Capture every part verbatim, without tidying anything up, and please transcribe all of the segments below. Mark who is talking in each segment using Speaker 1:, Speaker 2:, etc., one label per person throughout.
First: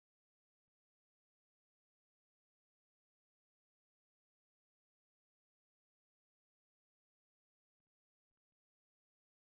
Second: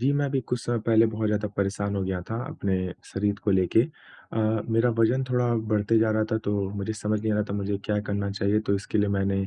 Speaker 1: जी, मैं अभी कुछ समय पहले बहुत ज़्यादा परेशान हो गया था अपने शरीर को लेके। अ, मेरा वज़न थोड़ा बढ़ते जा रहा था, तो मुझे समझ नहीं आ रहा था मुझे क्या करना चाहिए। तो इसके लिए मैंने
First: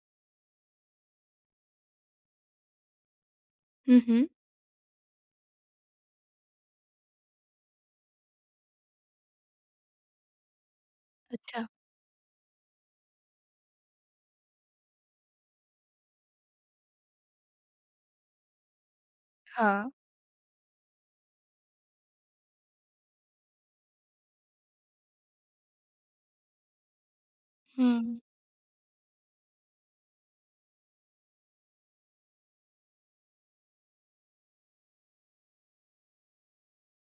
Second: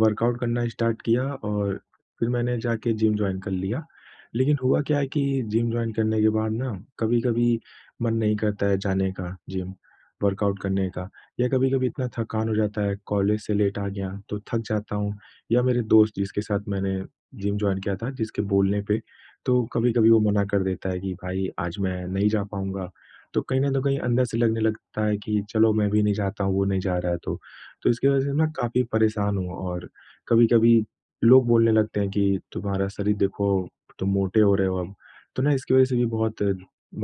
Speaker 1: वर्कआउट करना स्टार्ट किया, और फिर मैंने जाके जिम जॉइन कर लिया।
Speaker 2: हुँ, हुँ।
Speaker 1: लेकिन हुआ क्या है कि जिम जॉइन करने के बाद ना कभी-कभी मन नहीं करता है जाने का जिम, वर्कआउट करने का, या
Speaker 2: अच्छा।
Speaker 1: कभी-कभी इतना थकान हो जाता है, कॉलेज से लेट आ गया तो थक जाता हूँ, या मेरे दोस्त जिसके साथ मैंने जिम जॉइन किया था, जिसके बोलने पे, तो
Speaker 2: हाँ।
Speaker 1: कभी-कभी वो मना कर देता है कि भाई आज मैं नहीं जा पाऊँगा। तो कहीं न तो कहीं अंदर से लगने लगता है कि चलो मैं भी नहीं जाता हूँ, वो नहीं जा रहा है तो। तो इसकी
Speaker 2: हुँ।
Speaker 1: वज़ह से मैं काफ़ी परेशान हूँ, और कभी-कभी लोग बोलने लगते हैं कि तुम्हारा शरीर देखो, तुम मोटे हो रहे हो अब। तो ना इसकी वज़ह से भी बहुत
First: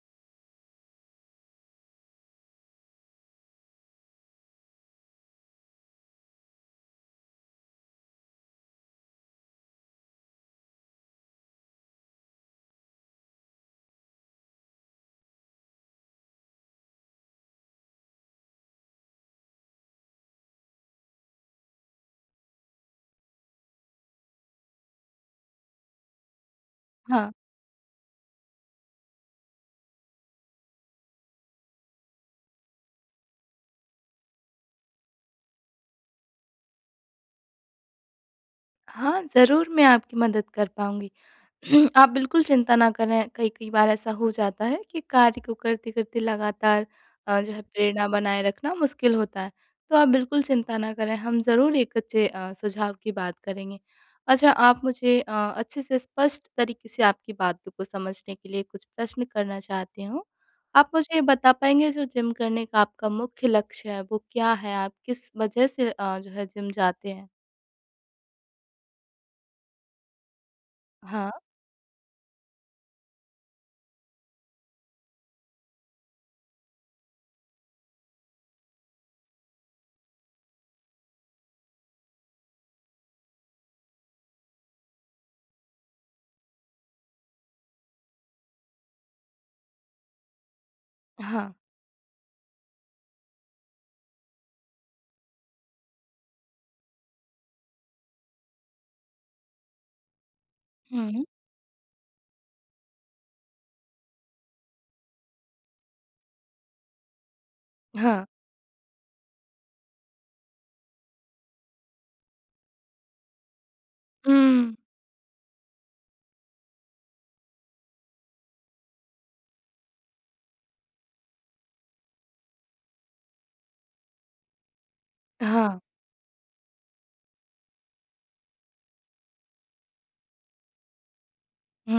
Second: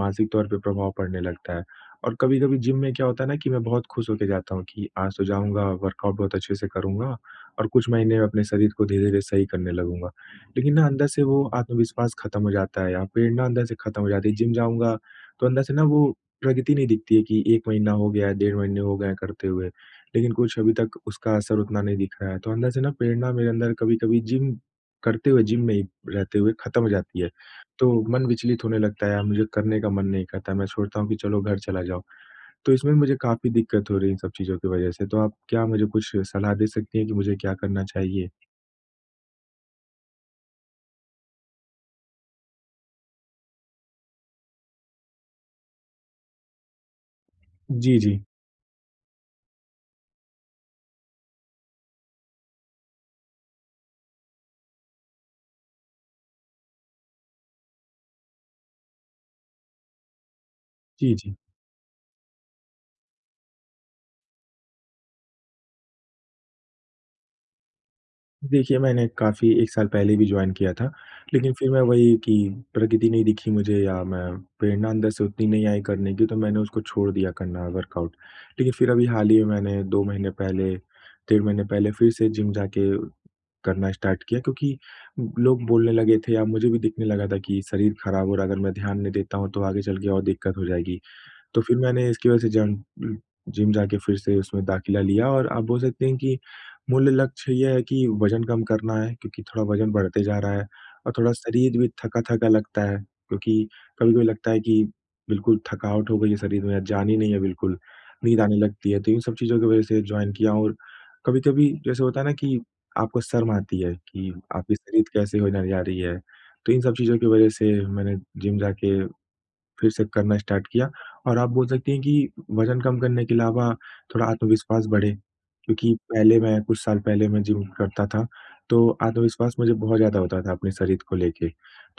Speaker 1: मानसिक तौर पे प्रभाव पड़ने लगता है। और कभी-कभी जिम में क्या होता है ना कि मैं बहुत खुश होके जाता हूँ कि आज तो जाऊँगा, वर्कआउट बहुत अच्छे से करूँगा और कुछ महीने में अपने शरीर को धीरे-धीरे सही करने लगूँगा। लेकिन ना अंदर से वो आत्मविश्वास खत्म हो जाता है, या प्रेरणा अंदर से खत्म हो जाती है। जिम जाऊँगा तो अंदर से ना वो प्रगति नहीं दिखती है कि एक महीना हो गया है, डेढ़ महीने हो गए हैं करते हुए, लेकिन कुछ अभी तक उसका असर उतना नहीं दिख रहा है। तो अंदर से ना प्रेरणा मेरे अंदर कभी-कभी जिम करते हुए, जिम में ही रहते हुए खत्म हो जाती है।
Speaker 2: हाँ।
Speaker 1: तो मन विचलित होने लगता है, मुझे करने का मन नहीं करता, मैं सोचता हूँ कि चलो घर चला जाओ। तो इसमें मुझे काफ़ी दिक्कत हो रही है इन सब चीज़ों की वजह से। तो आप क्या मुझे कुछ सलाह दे सकती हैं कि मुझे क्या करना चाहिए?
Speaker 2: हाँ, ज़रूर मैं आपकी मदद कर पाऊँगी। हम्म, आप बिल्कुल चिंता ना करें। कई-कई बार ऐसा हो जाता है कि कार्य को करते-करते लगातार अ, जो है
Speaker 1: जी,
Speaker 2: प्रेरणा
Speaker 1: जी।
Speaker 2: बनाए रखना मुश्किल होता है। तो आप बिल्कुल चिंता ना करें, हम ज़रूर एक अच्छे अ, सुझाव की बात करेंगे। अच्छा, आप मुझे अ, अच्छे से स्पष्ट तरीके से आपकी बातों को समझने के लिए कुछ प्रश्न करना चाहती हूँ। आप
Speaker 1: जी,
Speaker 2: मुझे ये
Speaker 1: जी।
Speaker 2: बता पाएँगे जो जिम करने का आपका मुख्य लक्ष्य है वो क्या है? आप किस वजह से अ, जो है जिम जाते हैं?
Speaker 1: देखिए, मैंने काफ़ी एक साल पहले भी जॉइन किया था,
Speaker 2: हाँ,
Speaker 1: लेकिन फिर मैं वही कि प्रगति नहीं दिखी मुझे, या मैं प्रेरणा अंदर से उतनी नहीं आई करने की, तो मैंने उसको छोड़ दिया करना वर्कआउट। लेकिन फिर अभी हाल ही में मैंने दो महीने पहले, डेढ़ महीने पहले फिर से जिम जाके करना स्टार्ट किया, क्योंकि लोग बोलने लगे थे या मुझे भी दिखने लगा था कि शरीर खराब हो रहा है, अगर मैं ध्यान नहीं देता हूँ, तो आगे चल के और दिक्कत हो जाएगी।
Speaker 2: हाँ।
Speaker 1: तो फिर मैंने इसकी वजह से जम जिम जाके फिर से उसमें दाखिला लिया, और आप बोल सकते हैं कि मूल लक्ष्य ये है कि वज़न कम करना है, क्योंकि थोड़ा वज़न बढ़ते जा रहा है और
Speaker 2: हुँ,
Speaker 1: थोड़ा शरीर भी थका-थका लगता है, क्योंकि कभी-कभी लगता है कि बिल्कुल थकावट हो गई है शरीर में, जान ही नहीं है बिल्कुल,
Speaker 2: हाँ।
Speaker 1: नींद आने लगती है। तो इन सब चीज़ों की वजह से जॉइन किया, और कभी-कभी जैसे होता है ना कि आपको शर्म आती है कि
Speaker 2: हुँ,
Speaker 1: आपकी शरीर कैसे होने जा रही है। तो इन सब चीज़ों की वजह से मैंने जिम जाके फिर से करना स्टार्ट किया, और आप बोल सकती हैं कि वज़न कम करने के अलावा थोड़ा आत्मविश्वास बढ़े,
Speaker 2: हाँ।
Speaker 1: क्योंकि पहले मैं, कुछ साल पहले मैं जिम करता था, तो आत्मविश्वास मुझे बहुत ज़्यादा होता था अपने शरीर को लेके।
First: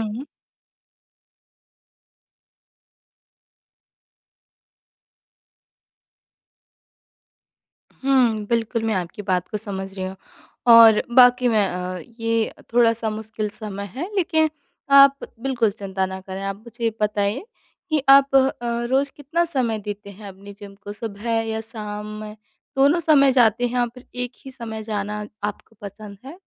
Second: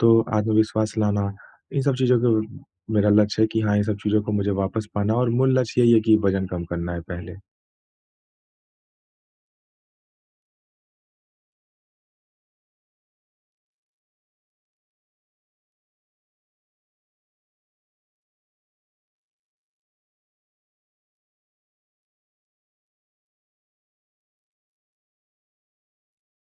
Speaker 1: तो आत्मविश्वास लाना, इन सब चीज़ों को, मेरा लक्ष्य है कि हाँ, इन सब चीज़ों को मुझे वापस पाना, और मूल लक्ष्य यही है कि वज़न कम करना है पहले।
Speaker 2: हुँ, बिल्कुल मैं आपकी बात को समझ रही हूँ, और बाकी मैं अ, ये थोड़ा-सा मुश्किल समय है, लेकिन आप बिल्कुल चिंता ना करें। आप मुझे बताइए कि आप अ, रोज़ कितना समय देते हैं अपने जिम को? सुबह या शाम में? दोनों समय जाते हैं, या फिर एक ही समय जाना आपको पसंद है?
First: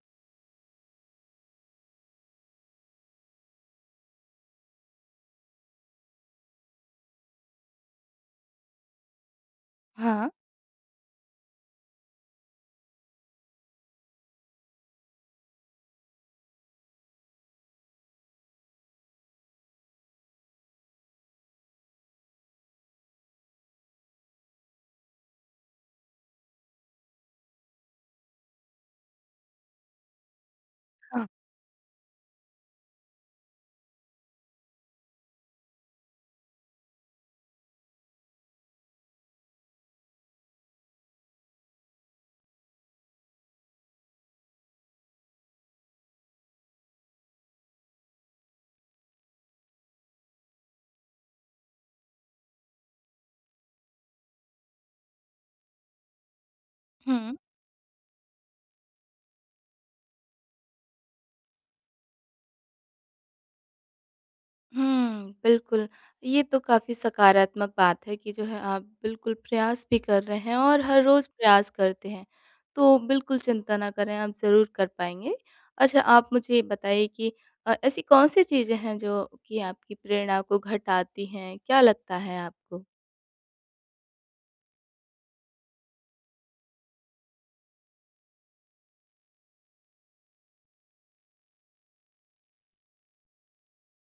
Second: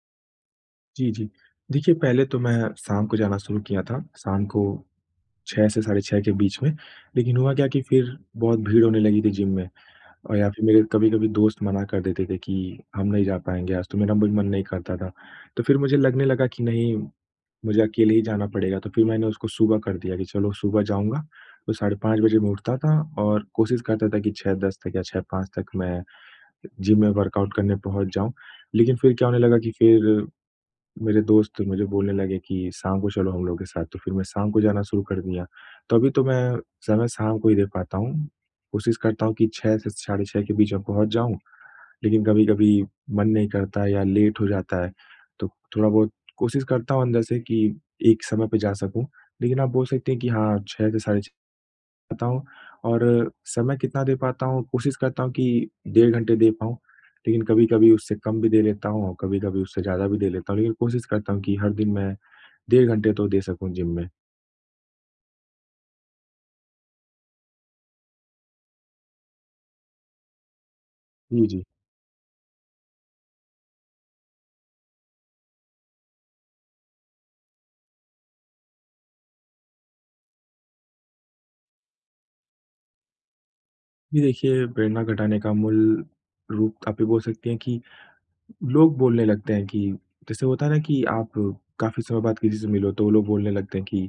Speaker 1: जी, जी। देखिए, पहले तो मैं शाम को जाना शुरू किया था, शाम को छह से साढ़े छह के बीच में, लेकिन हुआ क्या कि फिर बहुत भीड़ होने लगी थी जिम में,
Speaker 2: हाँ,
Speaker 1: और या फिर मेरे कभी-कभी दोस्त मना कर देते थे कि हम नहीं जा पाएँगे आज, तो मेरा भी मन नहीं करता था। तो फिर मुझे लगने लगा कि नहीं, मुझे अकेले ही जाना पड़ेगा, तो फिर मैंने उसको सुबह कर दिया कि चलो सुबह जाऊँगा, तो साढ़े पाँच बजे मैं उठता था और कोशिश करता था कि छह बजकर दस तक या छह बजकर पाँच तक मैं जिम में वर्कआउट करने पहुँच जाऊँ। लेकिन फिर क्या होने लगा कि फिर मेरे
Speaker 2: हाँ।
Speaker 1: दोस्त मुझे बोलने लगे कि शाम को चलो हम लोग के साथ, तो फिर मैं शाम को जाना शुरू कर दिया। तो अभी तो मैं समय शाम को ही दे पाता हूँ। कोशिश करता हूँ कि छह से साढ़े छह के बीच में पहुँच जाऊँ, लेकिन कभी-कभी मन नहीं करता या लेट हो जाता है। तो थोड़ा बहुत कोशिश करता हूँ अंदर से कि एक समय पे जा सकूँ, लेकिन आप बोल सकते हैं कि हाँ, छह से साढ़े छ पाता हूँ, और समय कितना दे पाता हूँ, कोशिश करता हूँ कि डेढ़ घंटे दे पाऊँ,
Speaker 2: हुँ।
Speaker 1: लेकिन कभी-कभी उससे कम भी दे लेता हूँ, कभी-कभी उससे ज़्यादा भी दे लेता हूँ, लेकिन कोशिश करता हूँ कि हर दिन मैं डेढ़ घंटे तो दे सकूँ जिम में।
Speaker 2: हुँ, बिल्कुल। ये तो काफ़ी सकारात्मक बात है कि जो है आप बिल्कुल प्रयास भी कर रहे हैं, और हर रोज़
Speaker 1: जी, जी।
Speaker 2: प्रयास करते हैं। तो बिल्कुल चिंता ना करें, आप ज़रूर कर पाएँगे। अच्छा, आप मुझे ये बताइए कि अ, ऐसी कौन-सी चीज़ें हैं जो कि आपकी प्रेरणा को घटाती हैं? क्या लगता है आपको?
Speaker 1: जी, देखिए, प्रेरणा घटाने का मूल रूप आप ये बोल सकती हैं कि लोग बोलने लगते हैं कि जैसे होता है ना कि आप काफ़ी समय बाद किसी से मिलो, तो वो लोग बोलने लगते हैं कि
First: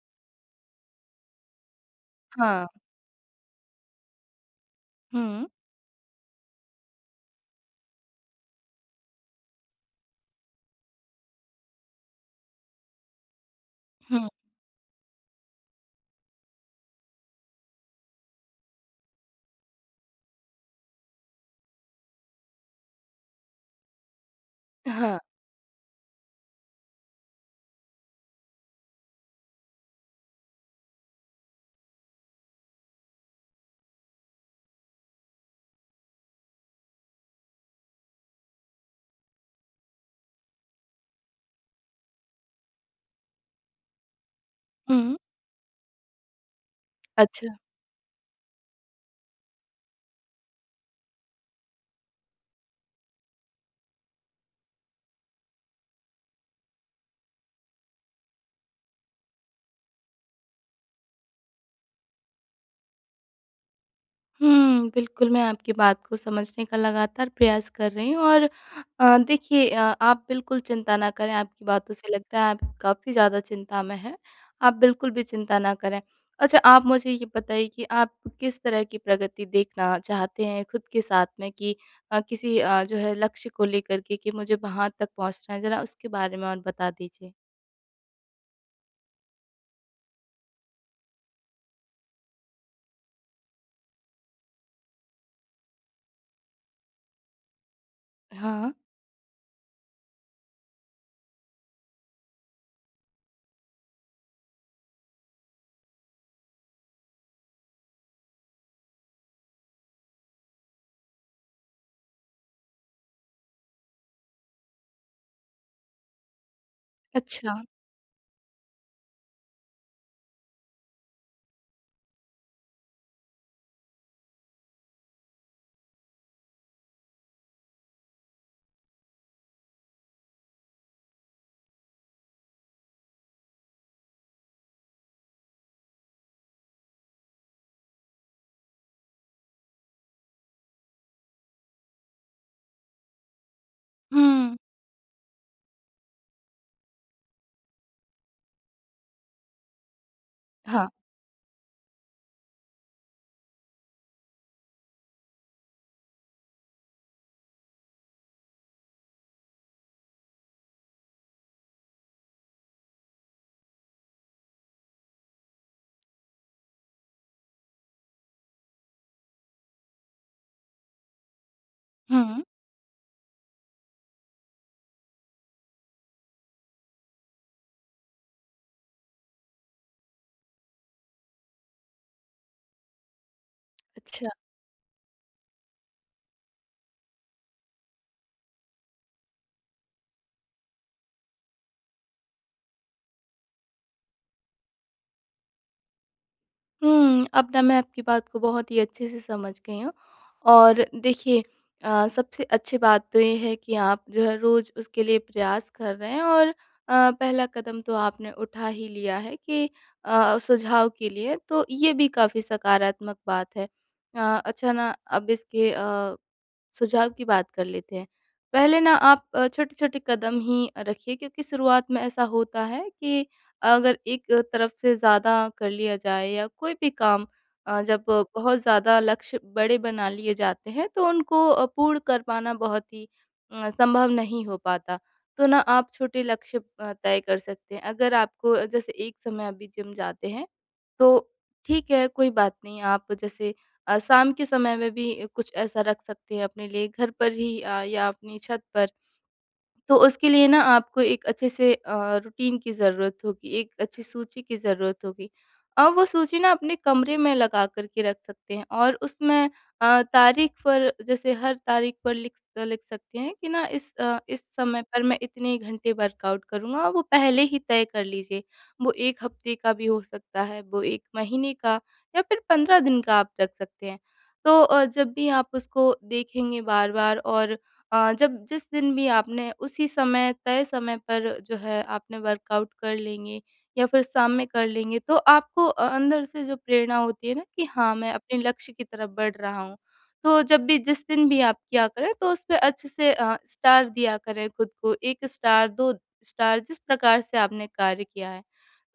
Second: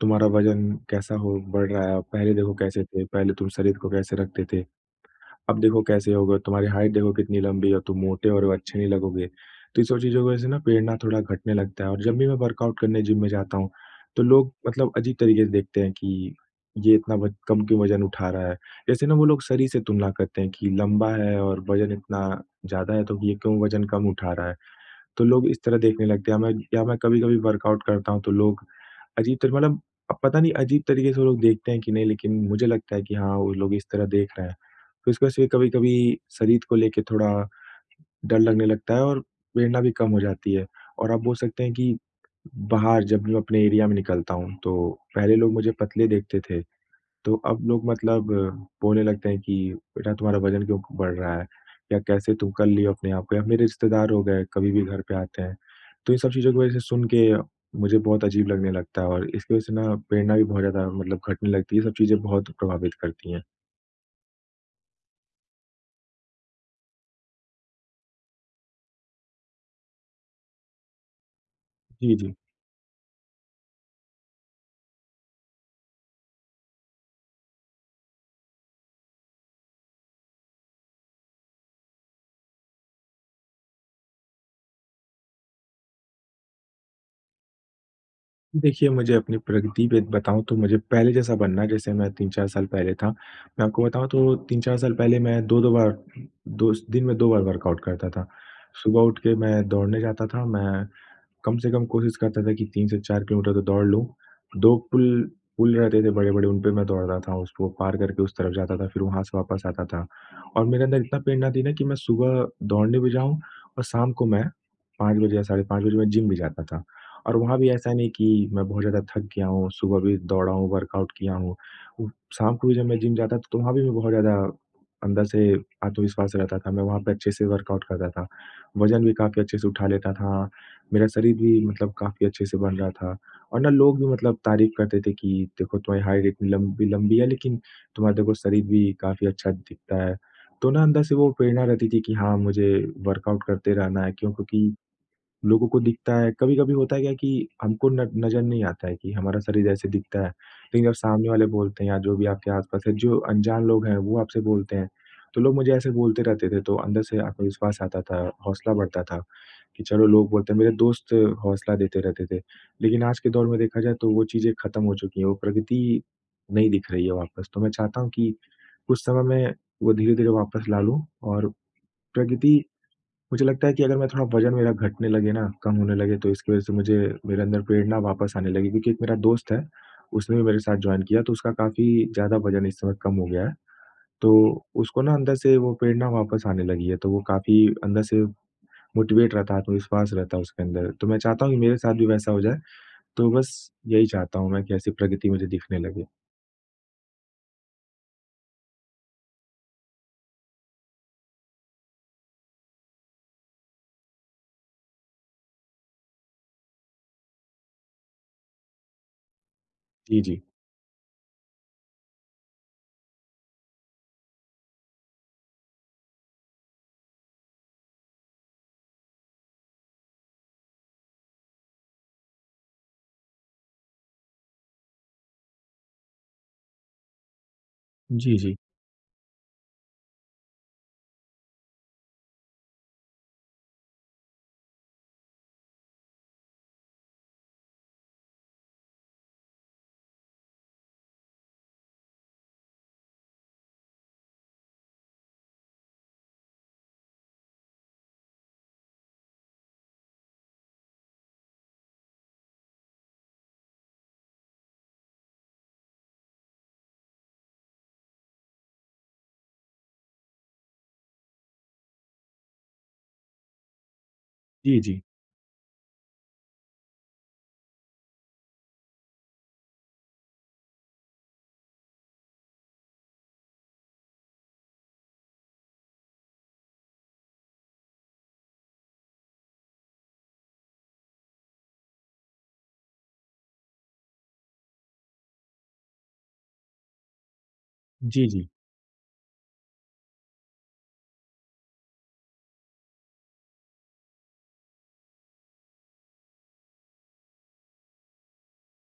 Speaker 1: तुम्हारा वज़न कैसा हो बढ़ रहा है, पहले देखो
Speaker 2: हाँ।
Speaker 1: कैसे थे, पहले तुम शरीर को कैसे रखते थे।
Speaker 2: हुँ।
Speaker 1: अब देखो कैसे होगा, तुम्हारी हाइट देखो कितनी लंबी हो, तुम मोटे हो रहे हो, अच्छे नहीं लगोगे। तो ये सब चीज़ों की वज़ह से ना प्रेरणा थोड़ा घटने लगता है, और जब भी मैं वर्कआउट करने जिम में जाता हूँ, तो
Speaker 2: हुँ।
Speaker 1: लोग मतलब अजीब तरीके से देखते हैं कि ये इतना ब कम क्यों वज़न उठा रहा है। जैसे ना वो लोग शरीर से तुलना करते हैं कि लंबा है और वज़न इतना ज़्यादा है, तो ये क्यों वज़न कम उठा रहा है।
Speaker 2: हाँ।
Speaker 1: तो लोग इस तरह देखने लगते हैं। मैं या मैं कभी-कभी वर्कआउट करता हूँ, तो लोग अजीब तर मतलब, अब पता नहीं अजीब तरीके से वो लोग देखते हैं कि नहीं, लेकिन मुझे लगता है कि हाँ, वो लोग इस तरह देख रहे हैं। तो इसकी वजह से कभी-कभी शरीर को लेके थोड़ा डर लगने लगता है, और प्रेरणा भी कम हो जाती है। और आप बोल सकते हैं कि बाहर जब मैं अपने एरिया में निकलता हूँ, तो
Speaker 2: हुँ।
Speaker 1: पहले लोग मुझे पतले देखते थे। तो
Speaker 2: अच्छा।
Speaker 1: अब लोग मतलब बोलने लगते हैं कि बेटा, तुम्हारा वज़न क्यों बढ़ रहा है? या कैसे तुम कर लिए हो अपने आप को? या मेरे रिश्तेदार हो गए, कभी भी घर पे आते हैं। तो इन सब चीज़ों की वज़ह से सुन के मुझे बहुत अजीब लगने लगता है, और इसकी वज़ह से ना प्रेरणा भी बहुत ज़्यादा मतलब घटने लगती है। ये सब चीज़ें बहुत प्रभावित करती हैं।
Speaker 2: हुँ, बिल्कुल, मैं आपकी बात को समझने का लगातार प्रयास कर रही हूँ, और अ, देखिए, अ, आप बिल्कुल चिंता ना करें, आपकी बातों से
Speaker 1: जी,
Speaker 2: लग
Speaker 1: जी।
Speaker 2: रहा है आप काफ़ी ज़्यादा चिंता में हैं। आप बिल्कुल भी चिंता ना करें। अच्छा, आप मुझे ये बताइए कि आप किस तरह की प्रगति देखना चाहते हैं खुद के साथ में, कि अ, किसी अ, जो है लक्ष्य को लेकर के कि मुझे वहाँ तक पहुँचना है, ज़रा उसके बारे में और बता दीजिए?
Speaker 1: देखिए, मुझे अपनी प्रगति पे बताऊँ तो मुझे पहले जैसा बनना है, जैसे मैं तीन चार साल पहले था। मैं आपको बताऊँ तो तीन चार साल पहले मैं दो दो बार, दो दिन में दो बार वर्कआउट करता था।
Speaker 2: हाँ,
Speaker 1: सुबह उठ के मैं दौड़ने जाता था, मैं कम से कम कोशिश करता था कि तीन से चार किलोमीटर तो दौड़ लूँ। दो पुल पुल रहते थे बड़े-बड़े, उन पे मैं दौड़ता था, उसको पार करके उस तरफ जाता था, फिर वहाँ से वापस आता था। और मेरे अंदर इतना प्रेरणा थी ना कि मैं सुबह दौड़ने भी जाऊँ, और शाम को मैं पाँच बजे या साढ़े पाँच बजे मैं जिम भी जाता था। और
Speaker 2: अच्छा।
Speaker 1: वहाँ भी ऐसा नहीं कि मैं बहुत ज़्यादा थक गया हूँ, सुबह भी दौड़ा हूँ, वर्कआउट किया हूँ। उ शाम को भी जब मैं जिम जाता था, तो वहाँ भी मैं बहुत ज़्यादा अंदर से आत्मविश्वास रहता था, मैं वहाँ पे अच्छे से वर्कआउट करता था। वज़न भी काफ़ी अच्छे से उठा लेता था, मेरा शरीर भी मतलब काफ़ी अच्छे से बन रहा था, और ना लोग भी मतलब तारीफ़ करते थे कि देखो तुम्हारी हाइट इतनी लंबी लंबी है, लेकिन तुम्हारा देखो शरीर भी काफ़ी अच्छा दिखता है। तो ना अंदर से वो प्रेरणा रहती थी कि हाँ, मुझे वर्कआउट करते रहना है, क्यों?
Speaker 2: हुँ,
Speaker 1: क्योंकि लोगों को दिखता है, कभी-कभी होता है क्या कि हमको न नज़र नहीं आता है कि हमारा शरीर ऐसे दिखता है। लेकिन
Speaker 2: हाँ,
Speaker 1: जब सामने वाले बोलते हैं, या जो भी आपके आस-पास है, जो अनजान लोग हैं वो आपसे बोलते हैं, तो लोग मुझे ऐसे बोलते रहते थे तो अंदर से आत्मविश्वास आता था, हौसला बढ़ता था। कि चलो लोग बोलते हैं, मेरे दोस्त हौसला देते रहते थे। लेकिन आज के दौर में देखा जाए तो वो चीज़ें ख़त्म हो चुकी हैं, वो प्रगति नहीं दिख रही है वापस। तो मैं चाहता हूँ कि कुछ समय में वो धीरे-धीरे वापस ला लूँ, और
Speaker 2: हुँ,
Speaker 1: प्रगति, मुझे लगता है कि अगर मैं, थोड़ा वज़न मेरा घटने लगे ना, कम होने लगे, तो इसकी वज़ह से मुझे, मेरे अंदर प्रेरणा वापस आने लगी। क्योंकि एक मेरा दोस्त है, उसने भी मेरे साथ जॉइन किया, तो उसका काफ़ी ज़्यादा वज़न इस समय कम हो गया है।
Speaker 2: अच्छा।
Speaker 1: तो उसको ना अंदर से वो प्रेरणा वापस आने लगी है, तो वो काफ़ी अंदर से मोटिवेट रहता है, आत्मविश्वास रहता है उसके अंदर। तो मैं चाहता हूँ कि मेरे साथ भी वैसा हो जाए, तो बस यही चाहता हूँ मैं कि ऐसी प्रगति मुझे दिखने लगे।
Speaker 2: हुँ, अब ना मैं आपकी बात को बहुत ही अच्छे से समझ गई हूँ। और देखिए, अ, सबसे अच्छी बात तो ये है कि आप जो है रोज़ उसके लिए प्रयास कर रहे हैं, और अ, पहला कदम तो आपने उठा ही लिया है कि
Speaker 1: जी,
Speaker 2: अ,
Speaker 1: जी।
Speaker 2: सुझाव के लिए, तो ये भी काफ़ी सकारात्मक बात है। अ, अच्छा ना, अब इसके अ सुझाव की बात कर लेते हैं। पहले ना आप अ, छोटे-छोटे कदम ही रखिए, क्योंकि शुरुआत में ऐसा होता है कि अगर एक तरफ से ज़्यादा कर लिया जाए, या कोई भी काम अ, जब
Speaker 1: जी, जी।
Speaker 2: बहुत ज़्यादा लक्ष्य बड़े बना लिए जाते हैं, तो उनको अ, पूर्ण कर पाना बहुत ही अ, संभव नहीं हो पाता। तो ना आप छोटे लक्ष्य अ, तय कर सकते हैं। अगर आपको जैसे एक समय अभी जिम जाते हैं, तो ठीक है, कोई बात नहीं, आप जैसे अ, शाम के समय में भी कुछ ऐसा रख सकते हैं अपने लिए घर पर ही, अ, या अपनी छत पर। तो उसके लिए ना आपको एक अच्छे से अ, रूटीन की ज़रूरत होगी, एक अच्छी सूची की ज़रूरत होगी। अब वो सूची ना अपने कमरे में लगा कर के रख सकते हैं, और उसमें अ, तारीख पर, जैसे हर तारीख पर लिख लिख सकते हैं कि ना इस अ, इस
Speaker 1: जी,
Speaker 2: समय
Speaker 1: जी।
Speaker 2: पर मैं इतने घंटे वर्कआउट करूँगा, और वो पहले ही तय कर लीजिए। वो एक हफ्ते का भी हो सकता है, वो एक महीने का, या फिर पंद्रह दिन का आप रख सकते हैं। तो अ, जब भी आप उसको देखेंगे बार-बार, और अ, जब जिस दिन भी आपने उसी समय तय समय पर जो है आपने वर्कआउट कर लेंगे या फिर शाम में कर लेंगे, तो आपको अ, अंदर से जो प्रेरणा होती है ना कि हाँ, मैं
Speaker 1: जी,
Speaker 2: अपने
Speaker 1: जी।
Speaker 2: लक्ष्य की तरफ बढ़ रहा हूँ। तो जब भी जिस दिन भी आप किया करें, तो उस पे अच्छे से अ, स्टार दिया करें, खुद को एक स्टार, दो स्टार, जिस प्रकार से आपने कार्य किया है।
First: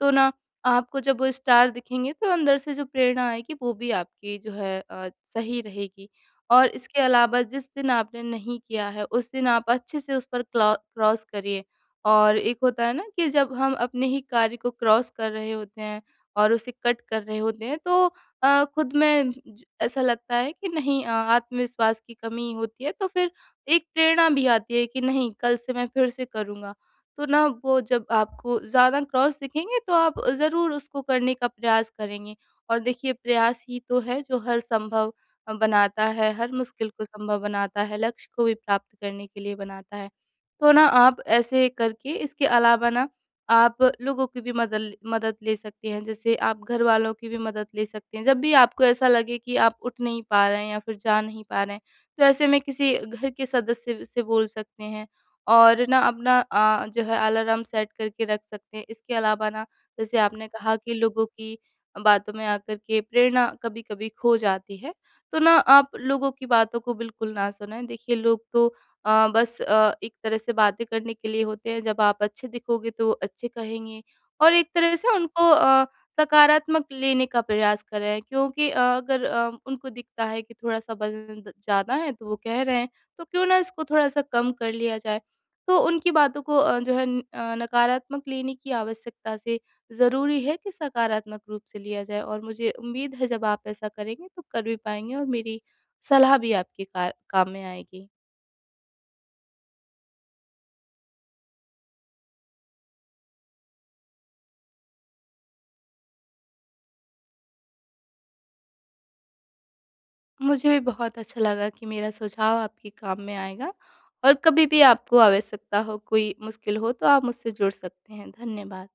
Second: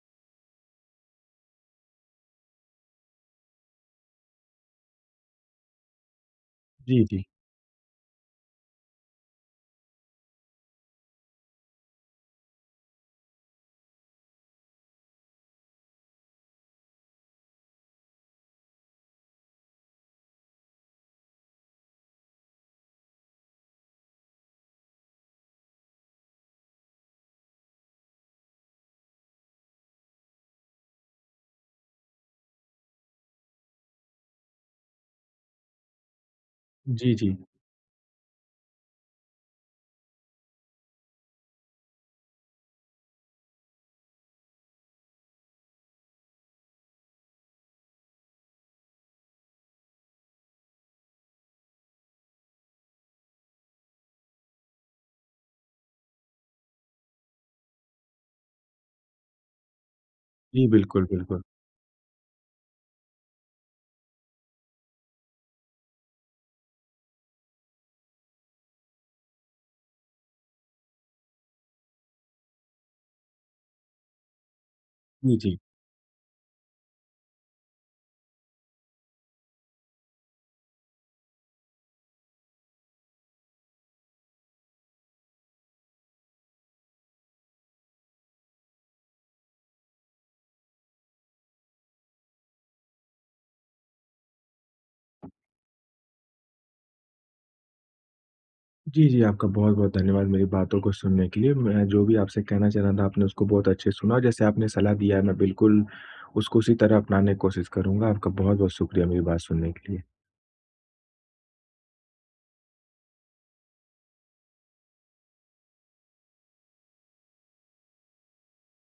Speaker 2: तो ना आपको जब वो स्टार दिखेंगे, तो अंदर से जो प्रेरणा आएगी वो भी आपकी जो है अ, सही रहेगी। और इसके
Speaker 1: जी, जी।
Speaker 2: अलावा जिस दिन आपने नहीं किया है, उस दिन आप अच्छे से उस पर क्लॉ क्रॉस करिए। और एक होता है ना कि जब हम अपने ही कार्य को क्रॉस कर रहे होते हैं और उसे कट कर रहे होते हैं, तो अ, खुद में ज ऐसा लगता है कि नहीं, अ, आत्मविश्वास की कमी होती है, तो फिर एक प्रेरणा भी आती है कि नहीं, कल से मैं फिर से करूँगा। तो ना वो जब आपको ज़्यादा क्रॉस दिखेंगे, तो आप ज़रूर उसको करने का प्रयास करेंगे। और देखिए, प्रयास ही तो है जो हर संभव अ, बनाता है, हर मुश्किल को
Speaker 1: जी, जी।
Speaker 2: संभव बनाता है, लक्ष्य को भी प्राप्त करने के लिए बनाता है। तो ना आप ऐसे करके, इसके अलावा ना आप लोगों की भी मदद ल मदद ले सकते हैं, जैसे आप घरवालों की भी मदद ले सकते हैं। जब भी आपको ऐसा लगे कि आप उठ नहीं पा रहे हैं या फिर जा नहीं पा रहे हैं, तो ऐसे में किसी घर के सदस्य से बोल सकते हैं, और ना अपना अ, जो है अलार्म सेट करके रख सकते हैं। इसके अलावा ना, जैसे आपने
Speaker 1: जी,
Speaker 2: कहा कि
Speaker 1: बिल्कुल,
Speaker 2: लोगों
Speaker 1: बिल्कुल।
Speaker 2: की बातों में आकर के प्रेरणा कभी-कभी खो जाती है। तो ना आप लोगों की बातों को बिल्कुल ना सुनें। देखिए, लोग तो अ, बस अ, एक तरह से बातें करने के लिए होते हैं, जब आप अच्छे दिखोगे तो वो अच्छे कहेंगे, और एक तरह से
Speaker 1: जी,
Speaker 2: उनको
Speaker 1: जी।
Speaker 2: अ, सकारात्मक लेने का प्रयास करें, क्योंकि अ, अगर अ, उनको दिखता है कि थोड़ा-सा वज़न द ज़्यादा है तो वो कह रहे हैं, तो क्यों ना इसको थोड़ा-सा कम कर लिया जाए। तो उनकी बातों को अ, जो है न अ, नकारात्मक लेने की आवश्यकता से ज़रूरी है कि सकारात्मक रूप से लिया जाए, और मुझे उम्मीद है जब आप ऐसा करेंगे तो कर भी पाएँगे, और मेरी सलाह भी आपके कार काम में आएगी।
Speaker 1: जी, जी, आपका बहुत-बहुत धन्यवाद मेरी बातों को सुनने के लिए। मैं जो भी आपसे कहना चाह रहा था, आपने उसको बहुत अच्छे से सुना। जैसे आपने सलाह दिया है, मैं बिल्कुल उसको उसी तरह अपनाने की कोशिश करूँगा। आपका बहुत-बहुत शुक्रिया मेरी बात सुनने के लिए।
Speaker 2: मुझे भी बहुत अच्छा लगा कि मेरा सुझाव आपके काम में आएगा, और कभी भी आपको आवश्यकता हो, कोई मुश्किल हो, तो आप मुझसे जुड़ सकते हैं। धन्यवाद।